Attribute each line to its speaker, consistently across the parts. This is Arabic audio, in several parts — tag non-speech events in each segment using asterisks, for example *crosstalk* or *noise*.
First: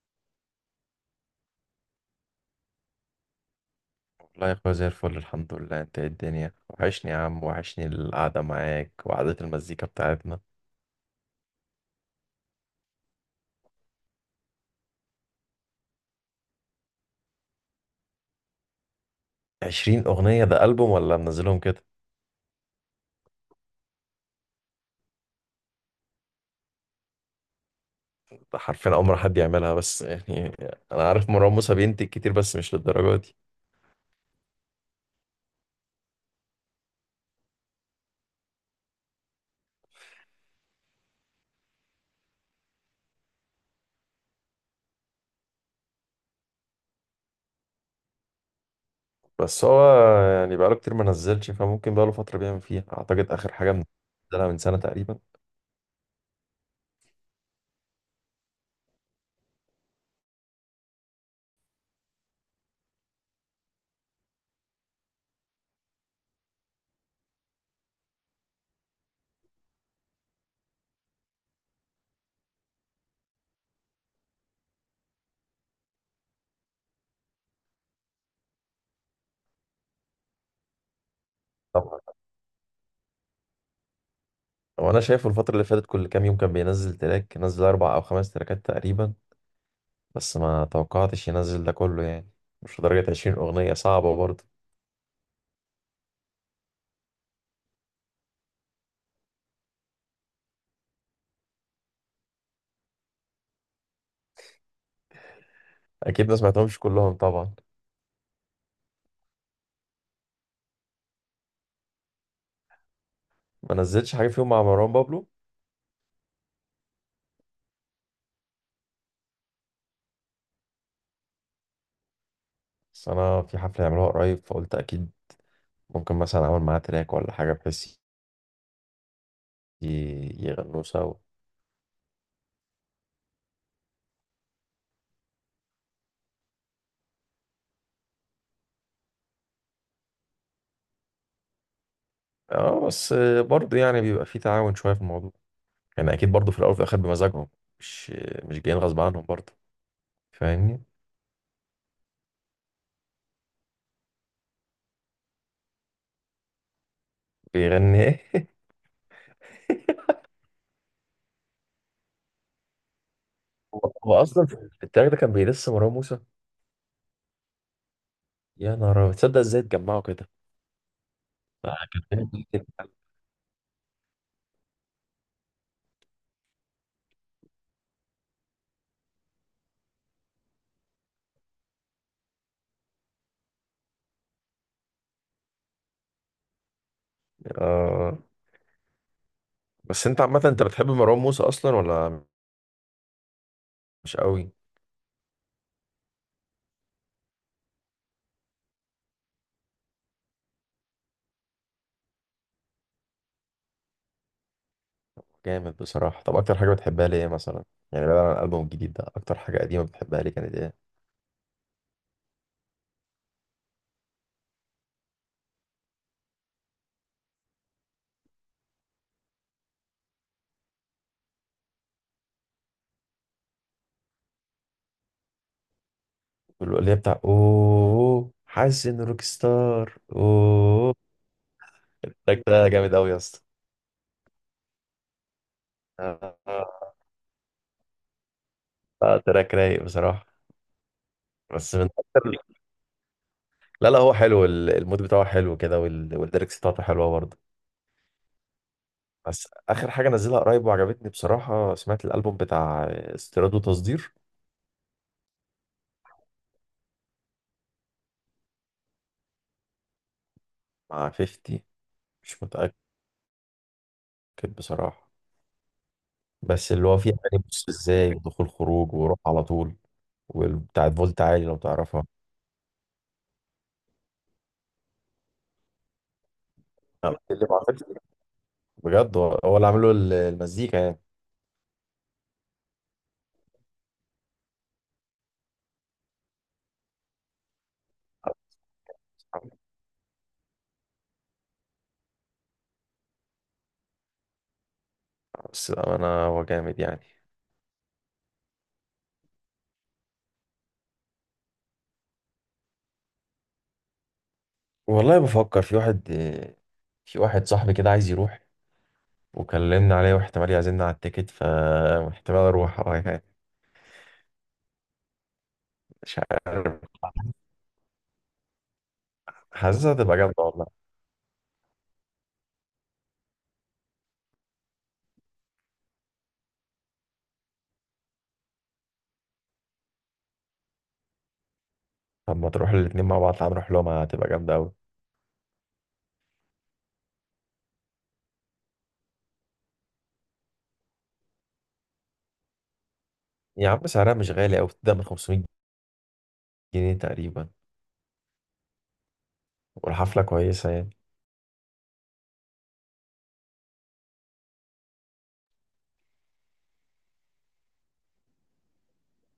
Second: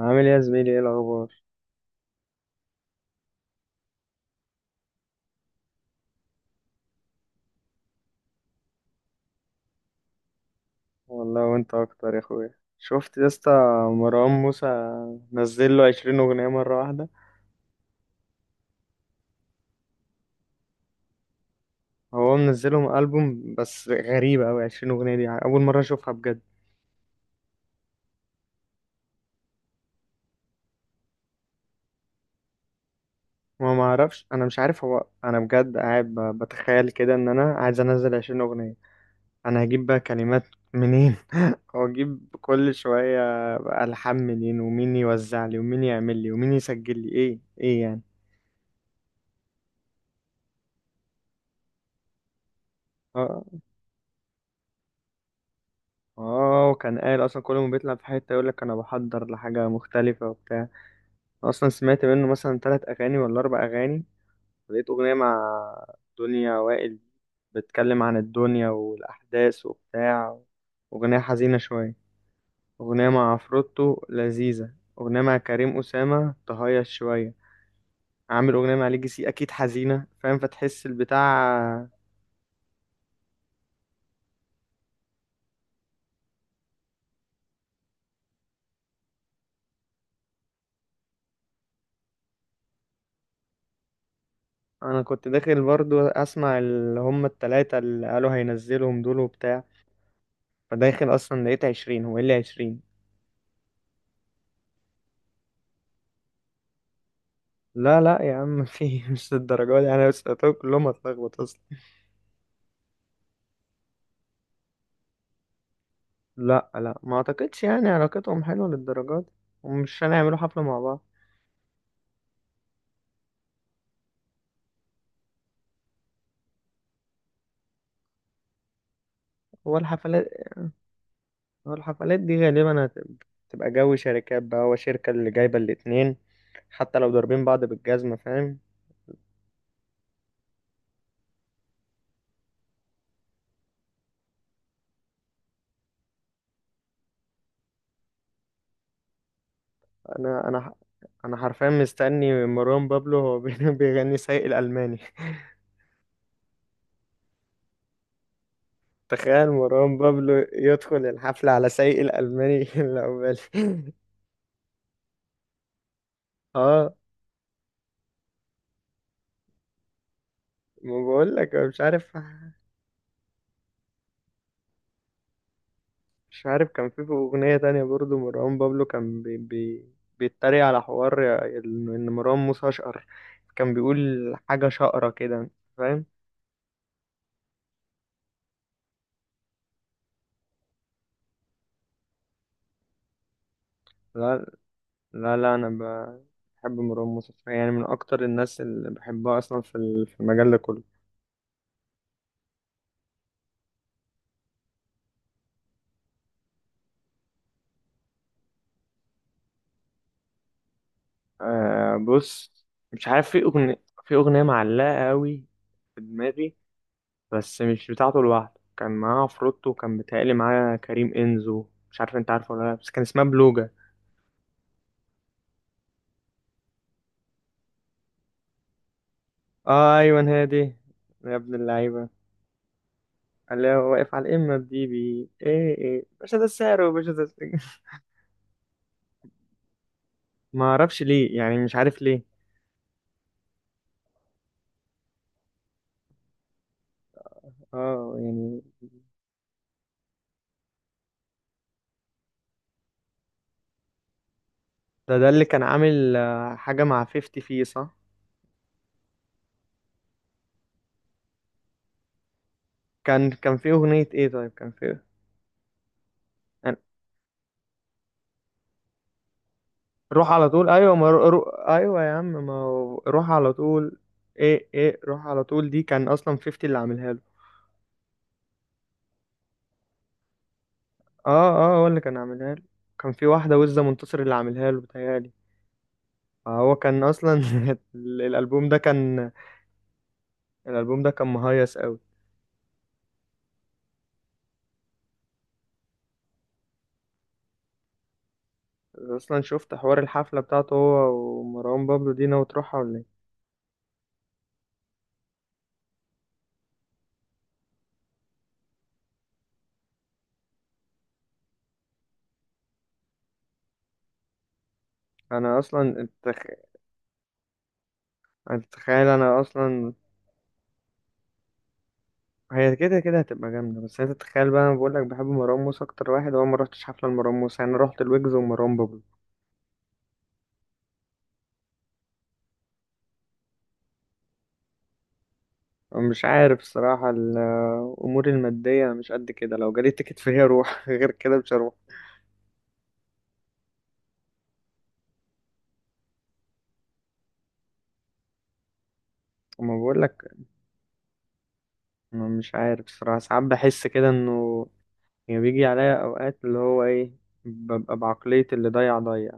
Speaker 1: عامل ايه يا زميلي؟ ايه الاخبار؟
Speaker 2: والله يا اخويا زي الفل، الحمد لله. انت ايه؟ الدنيا وحشني يا عم، وحشني القعدة معاك وقعدة المزيكا بتاعتنا.
Speaker 1: والله وانت اكتر يا اخويا. شفت يا اسطى؟ مروان موسى نزل له 20 اغنيه مره واحده.
Speaker 2: 20 أغنية؟ ده ألبوم ولا منزلهم كده؟
Speaker 1: هو منزلهم البوم بس غريبه قوي، 20 اغنيه دي اول مره اشوفها بجد.
Speaker 2: ده حرفيا أول مرة حد يعملها، بس يعني أنا عارف مروان موسى بينتج كتير، بس مش للدرجة دي.
Speaker 1: ما اعرفش، انا مش عارف، هو انا بجد قاعد بتخيل كده ان انا عايز انزل 20 اغنيه. انا هجيب بقى كلمات منين؟ *laughs* هو اجيب كل شويه بقى الحان منين، ومين يوزع لي، ومين يعمل لي، ومين يسجل لي، ايه يعني؟
Speaker 2: بس هو يعني بقاله كتير ما نزلش، فممكن بقاله فترة بيعمل فيها. أعتقد
Speaker 1: آه.
Speaker 2: آخر حاجة منزلها من سنة تقريبا.
Speaker 1: اه، وكان قال اصلا كل ما بيطلع في حته يقول لك انا بحضر لحاجه مختلفه وبتاع. أنا اصلا سمعت منه مثلا 3 اغاني ولا 4 اغاني. لقيت اغنيه مع دنيا وائل بتتكلم عن الدنيا والاحداث وبتاع، اغنيه حزينه شويه، اغنيه مع عفروتو لذيذه، اغنيه مع كريم اسامه تهيص شويه. عامل اغنيه مع ليجي سي اكيد حزينه، فاهم؟ فتحس البتاع.
Speaker 2: طبعا. وأنا شايفه الفترة اللي فاتت كل كام يوم كان بينزل تراك، نزل أربع أو خمس تراكات تقريبا. بس ما توقعتش ينزل ده كله يعني. مش لدرجة 20 أغنية، صعبة برضه.
Speaker 1: انا كنت داخل برضو اسمع اللي هم الـ3 اللي قالوا هينزلهم دول وبتاع، فداخل اصلا لقيت 20. هو ايه اللي 20؟
Speaker 2: اكيد ما سمعتهمش كلهم طبعا.
Speaker 1: لا لا يا عم، في *laughs* مش الدرجات دي، انا سألتهم كلهم هتلخبط اصلا.
Speaker 2: ما نزلتش حاجه فيهم مع مروان بابلو؟
Speaker 1: لا لا، ما اعتقدش يعني علاقتهم حلوه للدرجات دي، ومش هنعملوا حفله مع بعض.
Speaker 2: بس انا في حفله يعملوها قريب، فقلت اكيد ممكن مثلا اعمل معاه تراك ولا حاجه، بحيث
Speaker 1: هو الحفلات،
Speaker 2: يغنوا سوا.
Speaker 1: هو الحفلات دي غالبا هتبقى تبقى جو شركات بقى، هو شركه اللي جايبه الاتنين، حتى لو ضاربين بعض بالجزمه، فاهم؟
Speaker 2: اه بس برضه يعني بيبقى في تعاون شويه في الموضوع. يعني اكيد برضه في الاول وفي الاخر بمزاجهم. مش مش جايين غصب عنهم برضه.
Speaker 1: انا انا ح-
Speaker 2: فاهمني؟
Speaker 1: انا حرفيا مستني مروان بابلو هو *laughs* بيغني سايق الالماني *laughs*
Speaker 2: بيغني ايه؟
Speaker 1: تخيل مروان
Speaker 2: *laughs*
Speaker 1: بابلو يدخل الحفله على سايق الالماني *laughs* اللي عقبالي.
Speaker 2: هو اصلا في التراك ده كان بيدس مروان موسى.
Speaker 1: اه،
Speaker 2: يا نهار أبيض، تصدق ازاي اتجمعوا كده؟
Speaker 1: ما بقول لك
Speaker 2: آه،
Speaker 1: مش
Speaker 2: كان
Speaker 1: عارف.
Speaker 2: فيلم جامد جداً.
Speaker 1: مش عارف، كان في اغنيه تانية برضو مروان بابلو كان بي بي بيتريق على حوار إن مروان موسى اشقر، كان بيقول حاجه شقره كده، فاهم؟
Speaker 2: آه، بس انت عامه انت بتحب مروان موسى اصلا ولا مش
Speaker 1: لا
Speaker 2: قوي؟
Speaker 1: لا لا، انا بحب مروان موسى يعني، من اكتر الناس اللي بحبها اصلا في المجال ده كله.
Speaker 2: جامد بصراحة. طب أكتر حاجة بتحبها ليه مثلا؟ يعني بعيد عن الألبوم الجديد ده، أكتر حاجة قديمة بتحبها ليه؟ كانت إيه؟
Speaker 1: آه بص، مش عارف، في اغنيه معلقه قوي في دماغي، بس مش بتاعته لوحده، كان معاه عفروتو وكان متهيألي معاه كريم إنزو، مش عارف انت عارفه ولا لا، بس كان اسمها بلوجا.
Speaker 2: اللي هي بتاع أوه حاسس إن روك
Speaker 1: آه،
Speaker 2: ستار
Speaker 1: ايوه، هادي،
Speaker 2: أوه.
Speaker 1: يا ابن اللعيبة.
Speaker 2: التراك ده جامد أوي يا اسطى.
Speaker 1: قال لي هو واقف على الإمة بدي بي ايه ايه باشا ده
Speaker 2: آه،
Speaker 1: السعر وباشا ده السعر.
Speaker 2: آه، تراك رايق بصراحة.
Speaker 1: *laughs* ما اعرفش ليه يعني،
Speaker 2: بس
Speaker 1: مش
Speaker 2: من
Speaker 1: عارف ليه.
Speaker 2: أكتر. لا لا، هو حلو، المود بتاعه حلو كده، والليركس بتاعته حلوة برضه.
Speaker 1: اه يعني.
Speaker 2: بس آخر حاجة نزلها قريب وعجبتني بصراحة، سمعت الألبوم بتاع استيراد وتصدير.
Speaker 1: ده اللي كان عامل آه، حاجة مع 50 فيه، صح؟
Speaker 2: مع 50؟ مش متأكد.
Speaker 1: كان في أغنية ايه طيب؟ كان في إيه؟
Speaker 2: بصراحة بس
Speaker 1: يعني
Speaker 2: اللي هو فيه اغاني بص ازاي، ودخول خروج، وروح على طول،
Speaker 1: روح على طول،
Speaker 2: وبتاعت
Speaker 1: ايوه، ما
Speaker 2: فولت
Speaker 1: رو... رو...
Speaker 2: عالي لو
Speaker 1: ايوه
Speaker 2: تعرفها.
Speaker 1: يا عم، ما هو روح على طول. ايه ايه، روح على طول دي كان اصلا 50 اللي عاملها
Speaker 2: أنا
Speaker 1: له.
Speaker 2: اللي ما عملش. بجد، هو اللي عامله المزيكا يعني.
Speaker 1: اه، اه هو اللي كان عاملها له، كان في واحدة وزة منتصر اللي عاملها له بتهيألي. فهو كان أصلا *laughs* الألبوم ده كان، الألبوم ده كان مهيص أوي.
Speaker 2: بس انا هو جامد يعني.
Speaker 1: أصلا شفت حوار الحفلة بتاعته هو ومروان بابلو دي؟ ناوي تروحها ولا إيه؟
Speaker 2: والله بفكر. في واحد صاحبي كده عايز يروح، وكلمنا عليه واحتمال يعزمنا على التيكت، فاحتمال اروح. *laughs* اه يعني
Speaker 1: أنا أصلا
Speaker 2: مش
Speaker 1: التخ...
Speaker 2: عارف.
Speaker 1: أنا تتخيل، أنا أصلا
Speaker 2: حاسسها هتبقى جامده والله.
Speaker 1: هي كده كده هتبقى جامدة، بس أنت تتخيل بقى، أنا بقولك بحب مروان موسى أكتر واحد، هو ما رحتش حفلة لمروان موسى، أنا رحت الويجز ومروان بابلو.
Speaker 2: طب ما تروح الاتنين مع بعض، تعال نروح لهم، هتبقى جامده قوي.
Speaker 1: مش عارف الصراحة، الأمور المادية مش قد كده، لو جالي تيكت فهي أروح *laughs* غير كده مش هروح.
Speaker 2: يا عم سعرها مش غالي قوي، بتبدا من 500 جنيه تقريبا،
Speaker 1: أما بقولك،
Speaker 2: والحفله كويسه يعني.
Speaker 1: أنا مش عارف الصراحة، ساعات بحس كده إنه يعني بيجي عليا أوقات اللي هو إيه، ببقى بعقلية اللي ضيع ضيع.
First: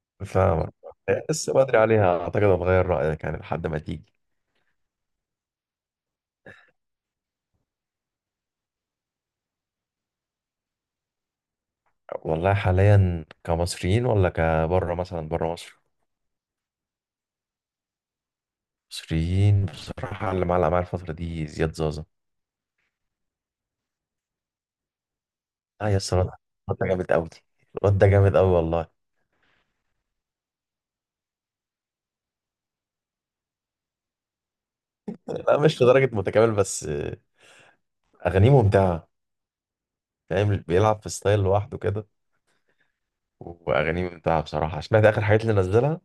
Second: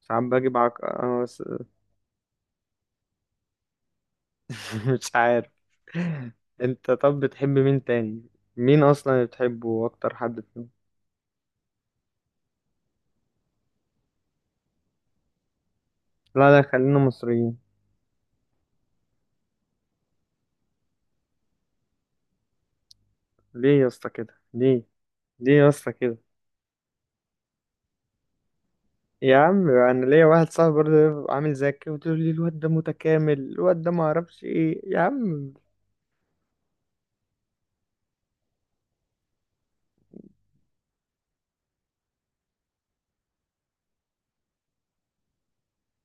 Speaker 1: ساعات باجي
Speaker 2: فاهمك.
Speaker 1: بعق... أنا بس-
Speaker 2: لسه بدري عليها، اعتقد هتغير رايك يعني لحد ما تيجي.
Speaker 1: *laughs* مش عارف. أنت طب بتحب مين تاني؟ مين أصلا اللي بتحبه أكتر حد فيهم؟
Speaker 2: والله حاليا كمصريين ولا كبره مثلا بره مصر؟
Speaker 1: لا لا، خلينا مصريين.
Speaker 2: مصريين بصراحه اللي معلق معايا الفتره دي زياد زازا.
Speaker 1: ليه يا اسطى كده؟ ليه؟ ليه يا
Speaker 2: اه
Speaker 1: اسطى
Speaker 2: يا اسطى،
Speaker 1: كده؟
Speaker 2: الواد ده جامد قوي، الواد ده جامد قوي والله.
Speaker 1: يا عم، أنا ليا واحد صاحبي برضه عامل زيك كده وتقول لي الواد ده متكامل، الواد ده معرفش إيه يا عم.
Speaker 2: لا مش لدرجه متكامل، بس اغانيه ممتعه. فاهم، بيلعب في ستايل لوحده كده، واغانيه ممتعه بصراحه. سمعت اخر حاجات اللي نزلها.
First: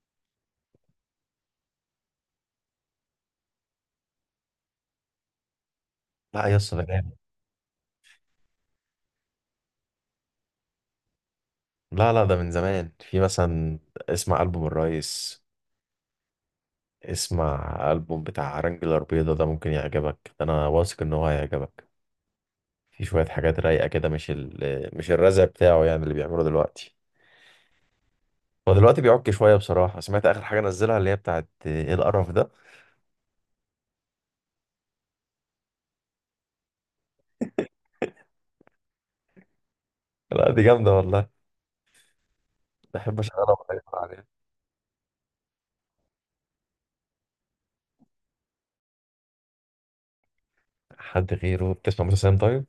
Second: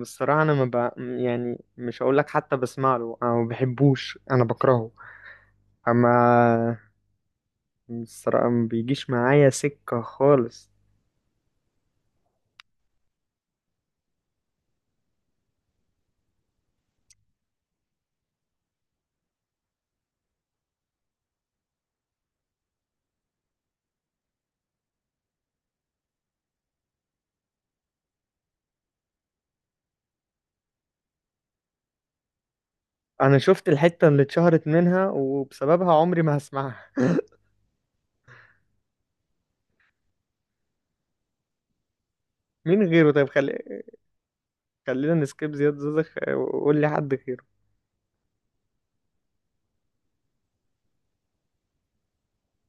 Speaker 1: بصراحة أنا ما ب... يعني مش هقول لك حتى بسمع له، أنا ما بحبوش، أنا بكرهه. أما
Speaker 2: لا يا اسطى ده جامد.
Speaker 1: بصراحة ما بيجيش معايا سكة خالص.
Speaker 2: لا لا ده من زمان، في مثلا، اسمع ألبوم الريس، اسمع ألبوم بتاع رانجلر بيضة ده ممكن يعجبك، ده أنا واثق إن هو هيعجبك. في شوية حاجات رايقة كده، مش الرزع بتاعه يعني اللي بيعمله دلوقتي. هو دلوقتي بيعك شوية بصراحة. سمعت آخر حاجة نزلها اللي هي بتاعت إيه القرف ده.
Speaker 1: أنا شفت الحتة اللي اتشهرت منها وبسببها، عمري ما هسمعها.
Speaker 2: لا دي جامدة والله،
Speaker 1: *laughs* مين غيره
Speaker 2: بحب
Speaker 1: طيب؟
Speaker 2: أشغلها وأتفرج عليها.
Speaker 1: خلينا نسكيب زياد زوزخ وقول لي حد غيره.
Speaker 2: حد غيره؟ بتسمع موسى سام طيب؟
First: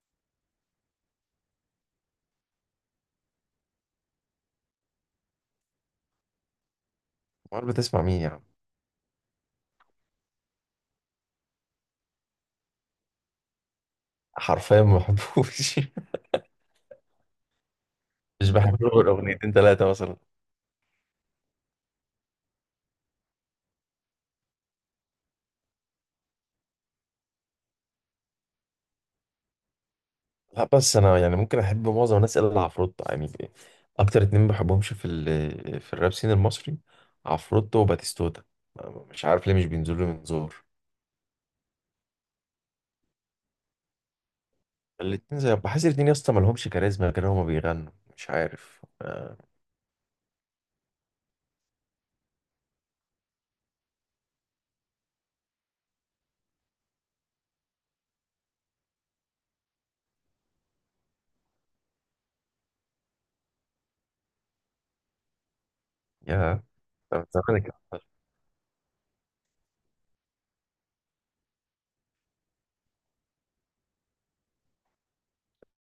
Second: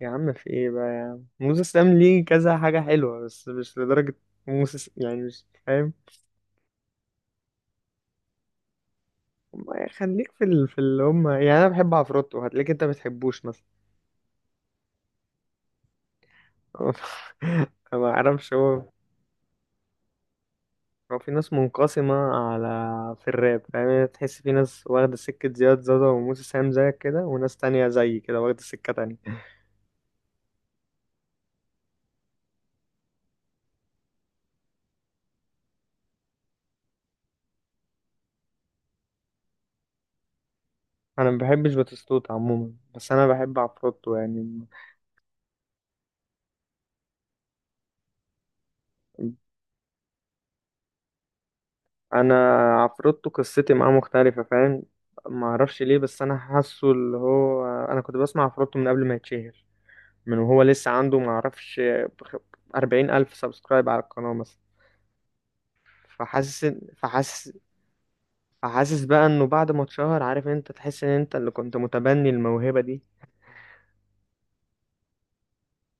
Speaker 1: يا عم في إيه بقى يا عم، موسى سام ليه كذا حاجة حلوة بس مش لدرجة. يعني مش فاهم.
Speaker 2: أمال بتسمع مين يا عم؟
Speaker 1: ما خليك في اللي هم، يعني أنا بحب عفروتو، هتلاقيك أنت ما بتحبوش مثلا.
Speaker 2: حرفيا ما بحبوش. *laughs*
Speaker 1: *laughs* ما
Speaker 2: مش
Speaker 1: اعرفش هو،
Speaker 2: بحب له غير أغنيتين تلاتة مثلا.
Speaker 1: هو في ناس منقسمة على، في الراب يعني، تحس في ناس واخدة سكة زياد زازا وموسى سام زيك كده، وناس تانية زي كده واخدة سكة تانية.
Speaker 2: لا بس انا يعني ممكن احب معظم الناس الا عفروتو يعني. اكتر اتنين ما بحبهمش في الراب سين المصري، عفروتو وباتيستوتا. مش عارف ليه، مش بينزلوا من زور.
Speaker 1: انا ما بحبش باتيستوتا عموما، بس انا بحب عفروتو يعني.
Speaker 2: الاتنين زي، بحس الاتنين يا اسطى مالهمش كاريزما كده هما بيغنوا. مش عارف. آه،
Speaker 1: انا عفروتو قصتي معاه مختلفة، فاهم؟ ما اعرفش ليه، بس انا حاسه اللي هو انا كنت بسمع عفروتو من قبل ما يتشهر، من وهو لسه عنده ما اعرفش 40,000 سبسكرايب على القناة مثلا،
Speaker 2: يا،
Speaker 1: فحاسس،
Speaker 2: طب
Speaker 1: فحاسس
Speaker 2: زمان كان أحسن.
Speaker 1: حاسس بقى انه بعد ما اتشهر، عارف، انت تحس ان انت اللي كنت متبني الموهبة دي.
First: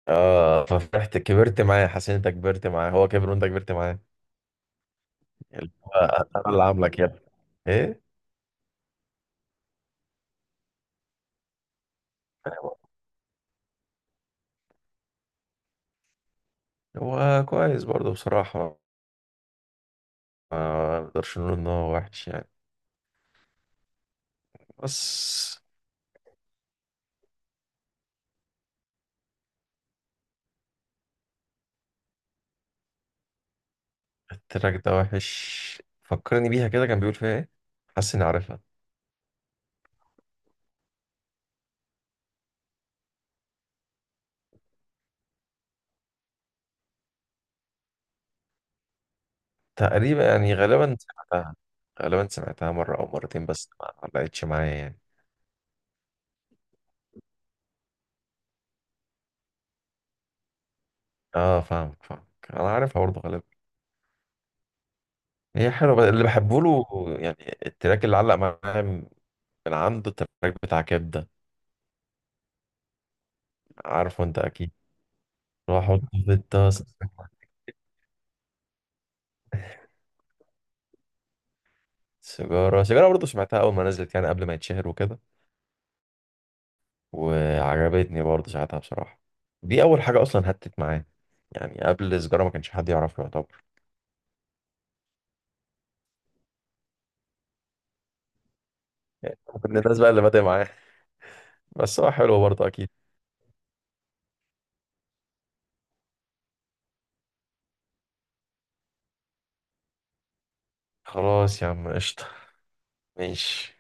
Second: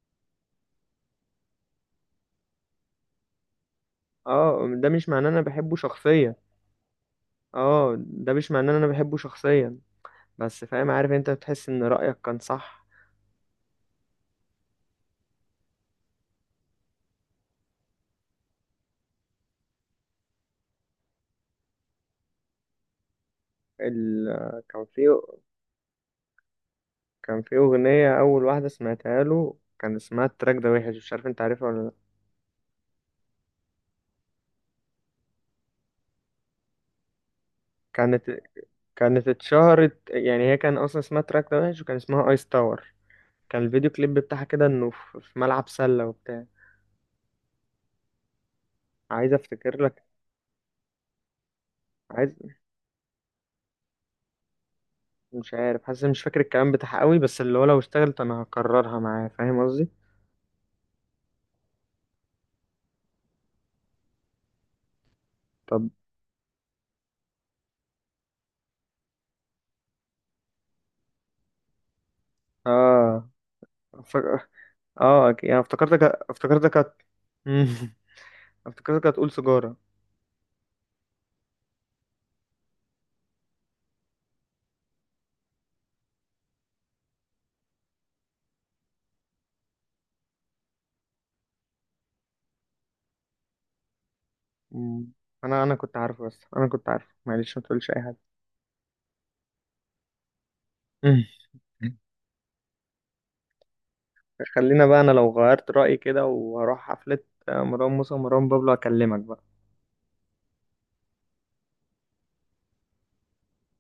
Speaker 2: اه ففرحت كبرت معاه، حسين انت كبرت معاه، هو كبر وانت كبرت معاه.
Speaker 1: اه، ده مش معناه ان انا
Speaker 2: اللي
Speaker 1: بحبه
Speaker 2: هو
Speaker 1: شخصيا.
Speaker 2: انا اللي عاملك يا ابني.
Speaker 1: اه
Speaker 2: ايه.
Speaker 1: ده مش معناه ان انا بحبه شخصيا، بس فاهم، عارف، انت تحس ان رأيك كان صح.
Speaker 2: هو كويس برضه بصراحة، ما نقدرش نقول ان هو وحش يعني.
Speaker 1: ال... كان في،
Speaker 2: بس
Speaker 1: كان في اغنية اول واحدة سمعتها له كان اسمها التراك ده وحش، مش عارف انت عارفها ولا لا؟
Speaker 2: التراك ده وحش، فكرني بيها كده. كان بيقول فيها ايه؟ حاسس اني
Speaker 1: كانت
Speaker 2: عارفها.
Speaker 1: كانت اتشهرت يعني، هي كان اصلا اسمها التراك ده وحش وكان اسمها ايس تاور. كان الفيديو كليب بتاعها كده انه في في ملعب سلة وبتاع. عايز افتكر لك.
Speaker 2: تقريبا يعني، غالبا سمعتها. غالبا
Speaker 1: عايز
Speaker 2: سمعتها مرة او مرتين، بس ما لقيتش معايا يعني.
Speaker 1: مش عارف، حاسس مش فاكر الكلام بتاعها قوي، بس اللي هو لو اشتغلت انا هكررها معاه، فاهم قصدي؟
Speaker 2: اه فاهمك فاهمك، انا عارفها برضه غالبا. هي
Speaker 1: طب
Speaker 2: حلوة، بس اللي بحبه له يعني التراك اللي علق معايا من عنده، التراك بتاع كبدة،
Speaker 1: اه، فك...
Speaker 2: عارفه انت اكيد،
Speaker 1: اه، يعني
Speaker 2: واحط
Speaker 1: افتكرتك.
Speaker 2: في
Speaker 1: افتكرتك
Speaker 2: الطاسة.
Speaker 1: هت... مم. *laughs* افتكرتك هتقول سيجارة.
Speaker 2: سيجارة، سيجارة برضه سمعتها أول ما نزلت يعني قبل ما يتشهر وكده، وعجبتني برضه ساعتها بصراحة. دي أول حاجة أصلا هتت معايا، يعني قبل سجارة ما كانش حد يعرفه يعتبر.
Speaker 1: مم. انا كنت عارفه، بس انا كنت عارفه، معلش ما تقولش اي حاجة.
Speaker 2: كنا الناس بقى اللي بادئ معاه.
Speaker 1: *laughs* مم.
Speaker 2: بس هو حلو برضه أكيد.
Speaker 1: خلينا بقى، انا لو غيرت رأيي كده وهروح حفلة آه، مروان موسى ومروان بابلو، اكلمك بقى.
Speaker 2: خلاص يا عم قشطة، ماشي.